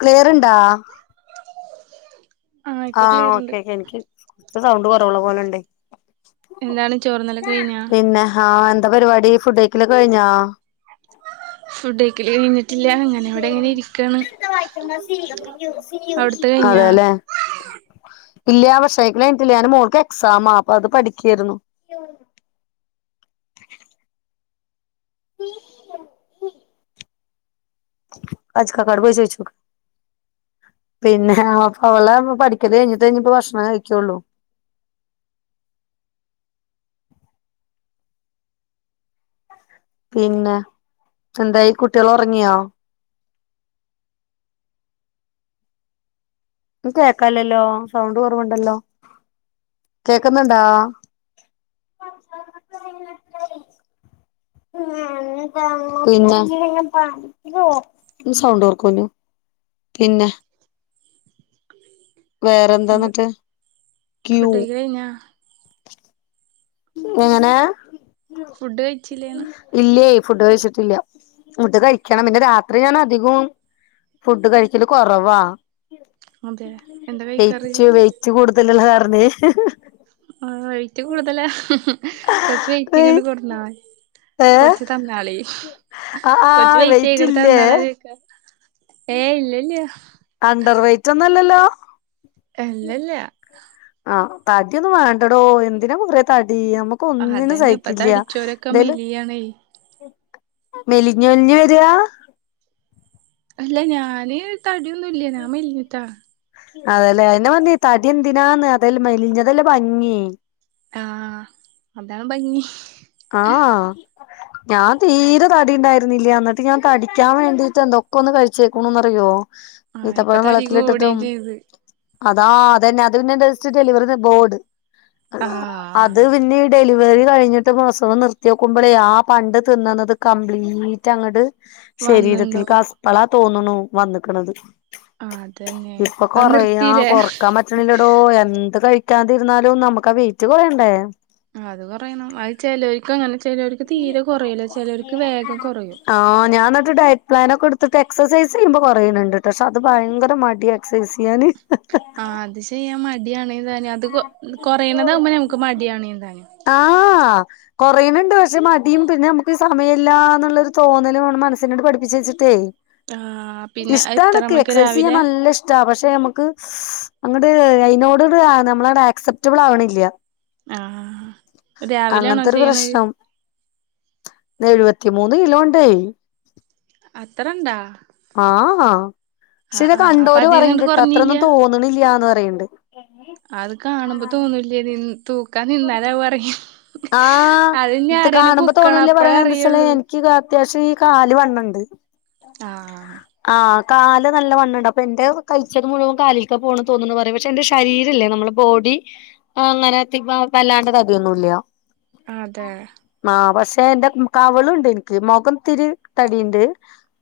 ക്ലിയർണ്ടാ ഇപ്പൊ ആഹ് ക്ലിയർണ്ട് ഓക്കേ എനിക്ക് കുറച്ച് സൗണ്ട് കുറവുള്ള പോലെണ്ട്. നിങ്ങള് ചോറ്ന്നലോക്കെ കഴിഞ്ഞ? പിന്നെ ആഹ് എന്താ പരിപാടി ഫുഡ്യ്ക്കെലൊക്കെ കഴിഞ്ഞോ? ഫുഡ് ക്കല് കഴിഞ്ഞിട്ടില്ല അങ്ങനെ വിടെ ങ്ങനെ ഇരിക്കാണ് അവിടത്തെ കഴിഞ്ഞോ അതെല്ലേ ഇല്ല ഭക്ഷണം കഴിക്കലയിഞ്ഞിട്ടില്ല ഞാൻ മോൾക്ക് എക്സാം ആ അപ്പ അത് പഠിക്കയിരുന്നു. അജുകാക്കാട് പോയി ചോയിച്ചോക്ക്‌ പിന്നെ അപ്പവളെ പഠിക്കല് കഴിഞ്ഞിട്ടേ ഇഞ്ഞ്പ്പൊ ഭക്ഷണം കഴിക്കൊള്ളൂ. പിന്നെ എന്തായി കുട്ട്യേള് ഒറങ്യോ ഇപ്പ കേക്കാലല്ലോ സൗണ്ട് കൊറവ്ണ്ടല്ലോ കേക്ക്‌ന്ന്ണ്ടോ പിന്ന സൗണ്ട് കൊറക്കോനോ എന്ത് വേറെന്താന്നെട്ട് ക്യൂ ഫുഡ് കഴിക്കല് കഴിഞ്ഞാ എങ്ങനെ ഫുഡ് കഴിച്ചില്ലേന്ന് ഇല്ലേ ഫുഡ് കഴിച്ചിട്ടില്ല ഫുഡ് കഴിക്കണം പിന്നെ രാത്രി ഞാൻ അധികും ഫുഡ് കഴിക്കല് കൊറവാ അതെ എന്താ കഴിക്കാറ് വെയിറ്റ് വെയ് റ്റ് കൂട്തല്ള്ള കാരണെ ഓഹ് വെയിറ്റ് കൂടുതലാ കൊറച്ച് വെറ്റിങ്ങട്ട് കൊട്ന്നാളെ ഏ കൊറച്ച് തന്നാളി ആ ആ കൊറച്ച് വെയ്റ്റേ വെയിറ്റ് ഇങ്ങട്ട് ഇല്ലേ തന്നാളാ ചോയിക്ക ഏയ്‌ ഇല്ലല്യാ അണ്ടർ വെയിറ്റൊന്നല്ലല്ലോ അല്ലല്ല ആഹ് തടിയൊന്നും വേണ്ടടോ എന്തിനാ കൊറേ തടി നമ ക്കൊന്നിനും അതന്നെ ഇപ്പത്തെ സഹിക്കില്ല്യ അടിച്ചോരൊക്കെ എന്തേലും മെലിയാണേ മെലിഞ്ഞ് മെലിഞ്ഞ് വെരാ അല്ല ഞാന് തടിയൊന്നുല്ല ഞാ മെലിഞ്ഞിട്ടാ അതെല്ലേ അയിന്നെ പറഞ്ഞെ തടി എന്തിനാന്ന് അതല്ലേ മെലിഞ്ഞതല്ലേ ഭംഗി ആഹ് അതാണ് ഭംഗി ആഹ് ഞാൻ തീരെ തടി ഇണ്ടായിരുന്നില്ലേ എന്നിട്ട് ഞാൻ തടിക്കാൻ വേണ്ടിട്ട് എന്തൊക്കൊന്ന് കഴിച്ചേക്ക്ണുന്ന്റിയോ ആഹ് ഇപ്പ ഈത്തപ്പഴം തടി വള്ളത്തിലിട്ടിട്ടും കൂടുകയും ചെയ്ത് അതാ അതന്നെ അത് പിന്നെ ഡസ്റ്റ് ഡെലിവറിന്റബോർഡ് ആ അത് ആഹ് പിന്നിം ഡെലിവറി കഴിഞ്ഞ് ട്ട് പ്രസവം നിർത്തിയോക്കുമ്പളെ ആ പണ്ട് തിന്ന്ന്നത് കംപ്ലീറ്റ്ങ്ങട് ശരീരത്തില്ക്ക് വന്നിണ്ടാവും അപ്പളാ തോന്ന്ണു വന്ന്ക്ക്‌ണത് അതന്നെ ഇപ്പൊ അത് കൊറയാ നിർത്തില്ലേ കൊറക്കാൻ പ റ്റ്ണ്ല്ലടോ എന്ത് കഴിക്കാതിരുന്നാലും നമുക്കാ വെയിറ്റ് കൊറയണ്ടേ അത് കൊറയണം അത് ചെലോര്ക്ക്‌ങ്ങനെ ചെലോര്ക്ക് തീരെ കൊറയില്ലാ ചെലോര്ക്ക് വേഗം കൊറയും ആഹ് ഞാൻ ഇന്നെട്ട് ഡയറ്റ് പ്ലാനൊക്കെട്ത്ത്ട്ട് എക്സൈസ് ചെയ്യുമ്പോ കൊറീണ് ഇണ്ട്ട്ടോ പക്ഷെ അത് ഭയങ്കര മട്യാ എക്സൈസെയ്യാന് ആഹ് അത് ചെയ്യാൻ മടിയാണേതാനും അത് കൊ കൊറീണതാവുമ്പോ നമുക്ക് മടിയാണേതാനും ആഹ് കൊറീണ് ഇണ്ട് പക്ഷെ മടീം പിന്നെ നമുക്ക് സമയമല്ലാന്ന്ള്ളരു തോന്നലുമ്മടെ മനസ്സിനാണ്ട് പഠിപ്പിച്ച് വെച്ച്ട്ടേ ആഹ് പിന്നെ എത്ര ഇഷ്ടാണ്ക്ക് മണിക്ക് എക്സസൈസെയ്യാൻ രാവിലെ നല്ല ഇഷ് ട്ടാ പക്ഷെ നമക്ക് അങ്ങട്ട് അയിനോട് നമ്മളാണ്ട് ആക്സെപ്റ്റബിൾ ആവ്ണില്ല ആഹ് രാവിലെയാണോ ചെയ്യ്ണത് ഇത് എഴ്പത്തിമൂന്ന് കിലോണ്ടേ അത്രണ്ടാ ആഹ് ഹാ പക്ഷെ ആഹ് ഇന്നെ ആഹ് അപ്പൊ കണ്ടോര് അതീന്നിണ്ട് പറിയ്ണ്ട്ട്ടോ അത്രന്നും കൊറഞ്ഞില്ല തോ ന്ന്ണില്യാന്ന് പറയ്ണ്ട് അത് കാണുമ്പോ തോന്നൂല്യേ നി തൂക്കാ നിന്നാലാവും അറിയ ആഹ് ത് കാണുമ്പ തോന്നൂല അപ്പഴേ പറയാ കരണന്തച്ചാല് അറിയുള്ളൂ എനിക്ക് കാ അത്യാവശ്യം ഈ കാല് വണ്ണണ്ട് ആഹ് ആ കാല് നല്ല വണ്ണണ്ട് അപ്പൊ ന്റെ കയിച്ചത് മുഴുവം കാലില്ക്കാ പോണൊന്ന് തോന്ന്ണു പറിം പക്ഷെ എന്റെ ശരീരംല്ലേ നമ്മള് ബോഡി അങ്ങനെ [unintelligible] വല്ലാണ്ടത് അടിന്നുല്ല [unintelligible] അ തേ മാ പക്ഷെ ന്റെ കവ്ള്ണ്ട് നിക്ക് മൊഖത്തിരി തടിയിണ്ട്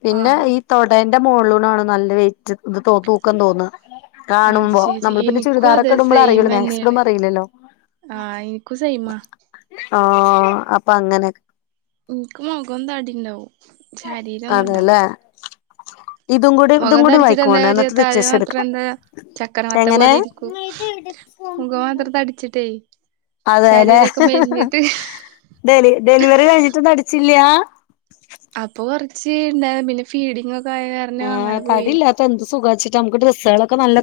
പിന്നെ ആഹ് ഈ തൊടേന്റെ മോളൂണാണ് നല്ല വെയിറ്റ് ന്ന് തൊ തൂക്കം തോന്ന അത് കാണുമ്പോ ശരി നമ്മൾ പിന്നെ എനിക്കും ചുരിദാറൊ അതെ ക്കെടുമ്പോൾ അറിയൊള്ളു മാക്സി ടുമ്പോ അറീല്ലല്ലോ ആ ഇൻക്കുസെയ്മ ആ അപ്പ അങ്ങനെ ഇൻക് മൊഖം തടിണ്ടാവും അതേ ല്ലേ മൊഖം തടിച്ചിട്ട് എന്താ കാര്യ താഴെ എടുക്കാം മാത്രന്താ ചക്കര മത്ത എങ്ങനെ പോലെ ഇരിക്കും മുഖമാത്ര തടിച്ചിട്ടേ അതെല്ലേ ശരീരൊക്കെ [unintelligible] മെലിഞ്ഞിട്ട് ഡെലി ഡെലിവറി കഴിഞ്ഞിട്ടും തടിച്ചില്ലാ അപ്പൊ കൊറച്ച് ഇണ്ടാര് പിന്നെ ഫീഡിംഗൊക്കെ ആ തടില്ലാത്ത ന്ത് സുഖാച്ചിട്ടാ മക്ക് ഡ്രസ്സാളൊ ക്കെ നല്ല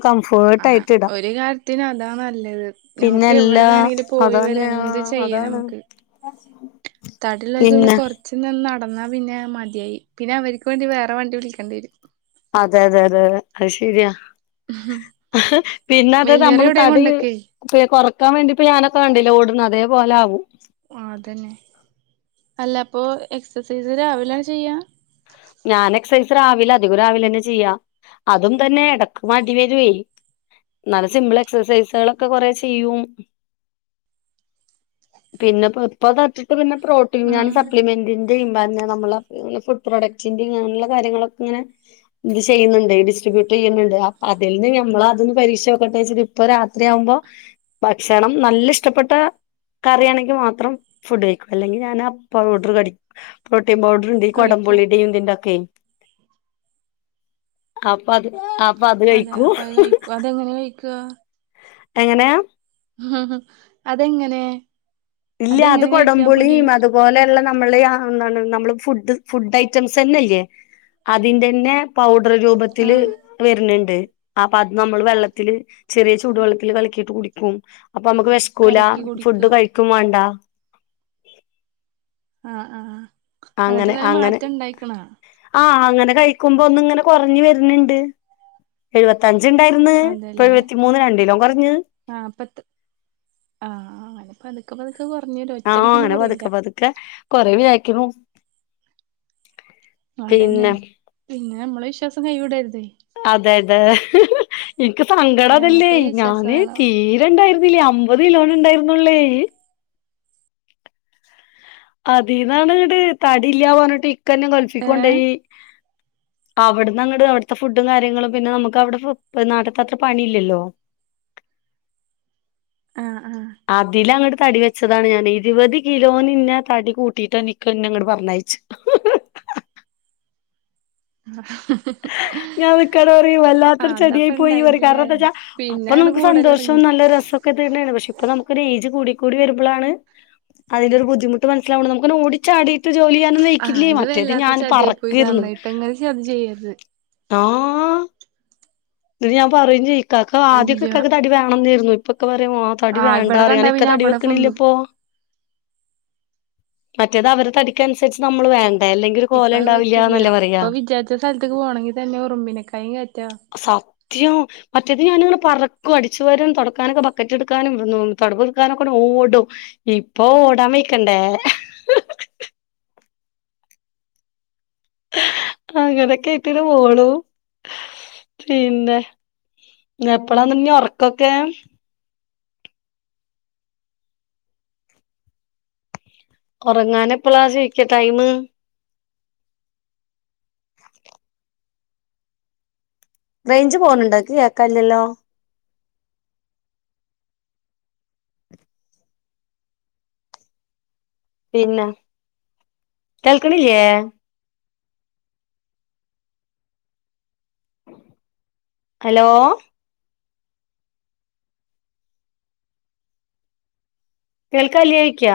ആഹ് കംഫേർട്ടായിട്ട് ഇടാം ഒരു കാര്യത്തിന് അതാ നല്ലത് പിന്നെ നമുക്ക് എവിടെ ല്ലാ വേണമെങ്കിലും പോയി വരാ അതന്നെയാ എന്ത് അതാണ് തടില്ലോല്ക്ക് പിന്നെ കൊർ ച്ച് ന്നാ നടന്നാ പിന്നെ മതിയായി പിന്നെ അവർക്ക് വേണ്ടി വേറെ വണ്ടി വിളിക്കേണ്ടി വരും അതെ തെ തെ ലെ ലെ അത് ശെരിയാ വരും [unintelligible] പിന്നെ അത് വല്യോരെ നമ്മൾ എവിടെ തടി കൊണ്ടൊക്കെ പ് കൊറക്കാൻ വേണ്ടിപ്പഞാനൊക്കെ കണ്ടില്ലേ ഓട്ണേ അതേപോലാകും ആ തന്നെ അല്ല പ്പോ എക്സസൈസ് രാവില ചെയ്യാ ഞാൻ എക്സൈസ് രാവിലെ അധികം രാവിലെ ന്നെ ചെയ്യാ അതും തന്നെ എടക്ക് മടി വരുവേ ന്നാലും സിമ്പിൾ എക്സസൈസാൾക്കെ കൊറെ ചെയ്യും പിന്നെപ്പൊ പ്പൊ തടിചിട്ട് പിന്നെ പ്റൊ ട്ട് ഞാൻ ആഹ് സപ്ലിമെന്റിന്റിം ബ നമ്മള ഫുഡ് പ്രൊഡക്റ്റിന്റിം നെല്യാ കാര്യങ്ങളൊക്കെ ങ്ങനെ ത് ചെയ്യുന്ന്ണ്ട് ഡിസ്ട്രിബ്യുട്ട് യ്യ്ന്ന്ണ്ട് അപ്പ അതിൽന്ന് ഞമ്മള അതൊന്ന് പരീക്ഷോക്കട്ടെ ച്ച് പ്പൊ രാത്രിയാവുമ്പോ ഭക്ഷണം നല്ല ഇഷ്ടപ്പെട്ടാ കറിയാണെങ്കി മാത്രം ഫുഡ് കഴിക്കും അല്ലെങ്കിൽ ഞാൻ ആ പൗഡർ കടി പ്രോട്ടീൻ പൗഡർണ്ട് ഈ കഴിക്കും കൊടംപുളിടെയും യുനിന്തക്കെ അപ്പ അത് അപ്പത് അതെ കഴിക്കൂ അപ്പൊ അത് ഹ് ഹ് കഴിക്കും അതെങ്ങനെ കഴിക്ക എങ്ങനെ മ് ഹ് ഹ് അതെങ്ങനെ ഇല്ല്യ അത് അതെങ്ങനെ കഴിക്കാ പൊടി കൊടംപുളിം അത് പോലെയുള്ള നമ്മള് എ [unintelligible] ന്താണ് നമ്മള് ഫുഡ് ഫുഡ് ഐറ്റംസന്നെല്ലേ അതിന്റെന്നെ പൗഡർ രൂപത്തിൽ ആഹ് വര്ന്ണ്ട് അപ്പ അത് നമ്മൾ വെള്ളത്തിൽ ചെറിയ ചൂടുവെള്ളത്തിൽ കലക്കിട്ട് കുടിക്കും അപ്പൊ മ്മുൾക്ക് വെശക്കൂല കലക്കി ഫുഡ് കുടിക്കുക കഴിക്കും വേണ്ട ആ ആ അങ്ങനെ അന്നിട്ട്ന്നായി അങ്ങനെ മാറ്റംണ്ടായിക്ക്ണൊ ആ അങ്ങനെ കഴിക്കുമ്പോ ഒന്ന് ങ്ങനെ കൊറഞ്ഞ് വര്ന്ന്ണ്ട് എഴുപത്തഞ്ച് ണ്ടായിര് ന്ന് ഇപ്പൊ എഴുപത്തിമൂന്ന രണ്ടിലോ കൊറഞ്ഞ് ആ പ്പത്തും ആ അങ്ങനെ പന്ക്കമത് ഇത് കൊറഞ്ഞ്ട് ആ ങ്ങനെ പതുക്കെ പതുക്കെ കൊറയും വിയായിക്ക്ണു അതന്നെ പിന്നെ നമ്മളെ വിശ്വാസം കൈവിടരുതെ അതെ തെ എനിക്ക് സങ്കട അതല്ലേ ഞമ്മുക്കൊരു വിശ്വാസം ഞാന് വേണം തീരെ ണ്ടായിരുന്നില്ലേ അമ്പത് കിലോൺ ണ്ടായിരുന്നൊള്ളേ അതീന്നാണ് ഇങട് തടി ഇല്ലാ പറഞ്ഞിട്ട് ഇക്കന്നെ ഗൾഫി ഏഹ് കൊണ്ടോയി അവിടുന്ന് അങ്ങട് അവിടുത്തെ ഫുഡും കാര്യങ്ങളും പിന്നെ നമുക്ക് അവിടെ നാട്ട്ത്തെ അത്ര പണിയില്ലല്ലോ ആഹ് ആഹ് അതിലങ്ങട്ട് തടി വെച്ചതാണ് ഞാന് ഇരുപത് കിലോ ഇന്നെ തടി കൂട്ടിട്ടാണ് ഇക്കന്നെ ഇങ്ങട് പറഞ്ഞയച്ച് [inaudible] ഞാൻ ഇക്കാനൊട് പറയും ആഹ് വല്ലാത്തൊരു അതാപ്പ ചതിയായി പോയിന്ന് പറയും കാരണം ഇണ്ടായതില്ലേ എന്താ വെച്ചാ അപ്പൊ പിന്നെ അങ്ങട് നമുക്ക് കൂടല് സന്തോഷവും തൊടങ്ങി നല്ല രസൊക്കെ തന്നാണ് പക്ഷെ ഇപ്പൊ നമുക്കൊരു ഏജ് കൂടി കൂടി വരുമ്പളാണ് അതിന്റൊരു ബുദ്ധിമുട്ട് മനസിലാവണെ നമുക്കങ്ങനെ ഓടി ചാടി ട്ട് ജോലി ചെയ്യാനൊന്നും ആഹ് വെയ്ക്കില്ലേ അത് മറ്റത് ഞാൻ പറക്കായിരുന്നു ഇജ്ജ് ഒന്നും ചെയ്യരുത് ആഹ് ഇന്നിട്ട് ഞാൻ പറയും ചെയ്യും ഇക്കാക്ക് ആദ്യൊക്കെ ഇല്ല ഇക്കാക്ക് തടി വേണെന്നായിരുന്നു ഇപ്പൊ ഇക്ക പറയ വാ തടി ആഹ് വേണ്ടാ ഇവിടെ പറയ കണ്ടാ കാരണം ഇക്ക പിന്നെ തടി അവിടെ വെക്കണില്ല പൊന്തും ഇപ്പൊ മറ്റത് അവരെ തടിക്ക് അനുസരിച്ച് നമ്മള് വേണ്ടേ അല്ലെങ്കിൽ കോലം ഇണ്ടാവില്ലന്നല്ലേ പറയാ ഒരു സ്ഥലത്ത്ക്ക് പോണെങ്കിൽ തന്നെ ഉറുമ്പിനെകായും കേറ്റ സത്യം മറ്റത് ഞാന്ങ്ങനെ പറക്കും അടിച്ചു വാരും തുടക്കാനൊക്കെ ബക്കറ്റ് എടുക്കാനും [unintelligible] എടുക്കാനൊക്കെ ഓടും ഇപ്പൊ ഓടാൻ വെയ്ക്കണ്ടേ അങ്ങനെ ക്കായിട്ടാണ് പോണു പിന്നെ എപ്പളാനി ഒറക്കൊക്കെ ഒറങ്ങാനെപ്പളാ സീക്ക് ടൈമ് റേഞ്ച് പോണുണ്ടോ ഇക്ക് കേക്കാല്ലല്ലോ പിന്നെ കേൾക്ക്‌ണില്ലേ ഹലോ കേൾക്കാല്ല്യേ ചോയ്ക്ക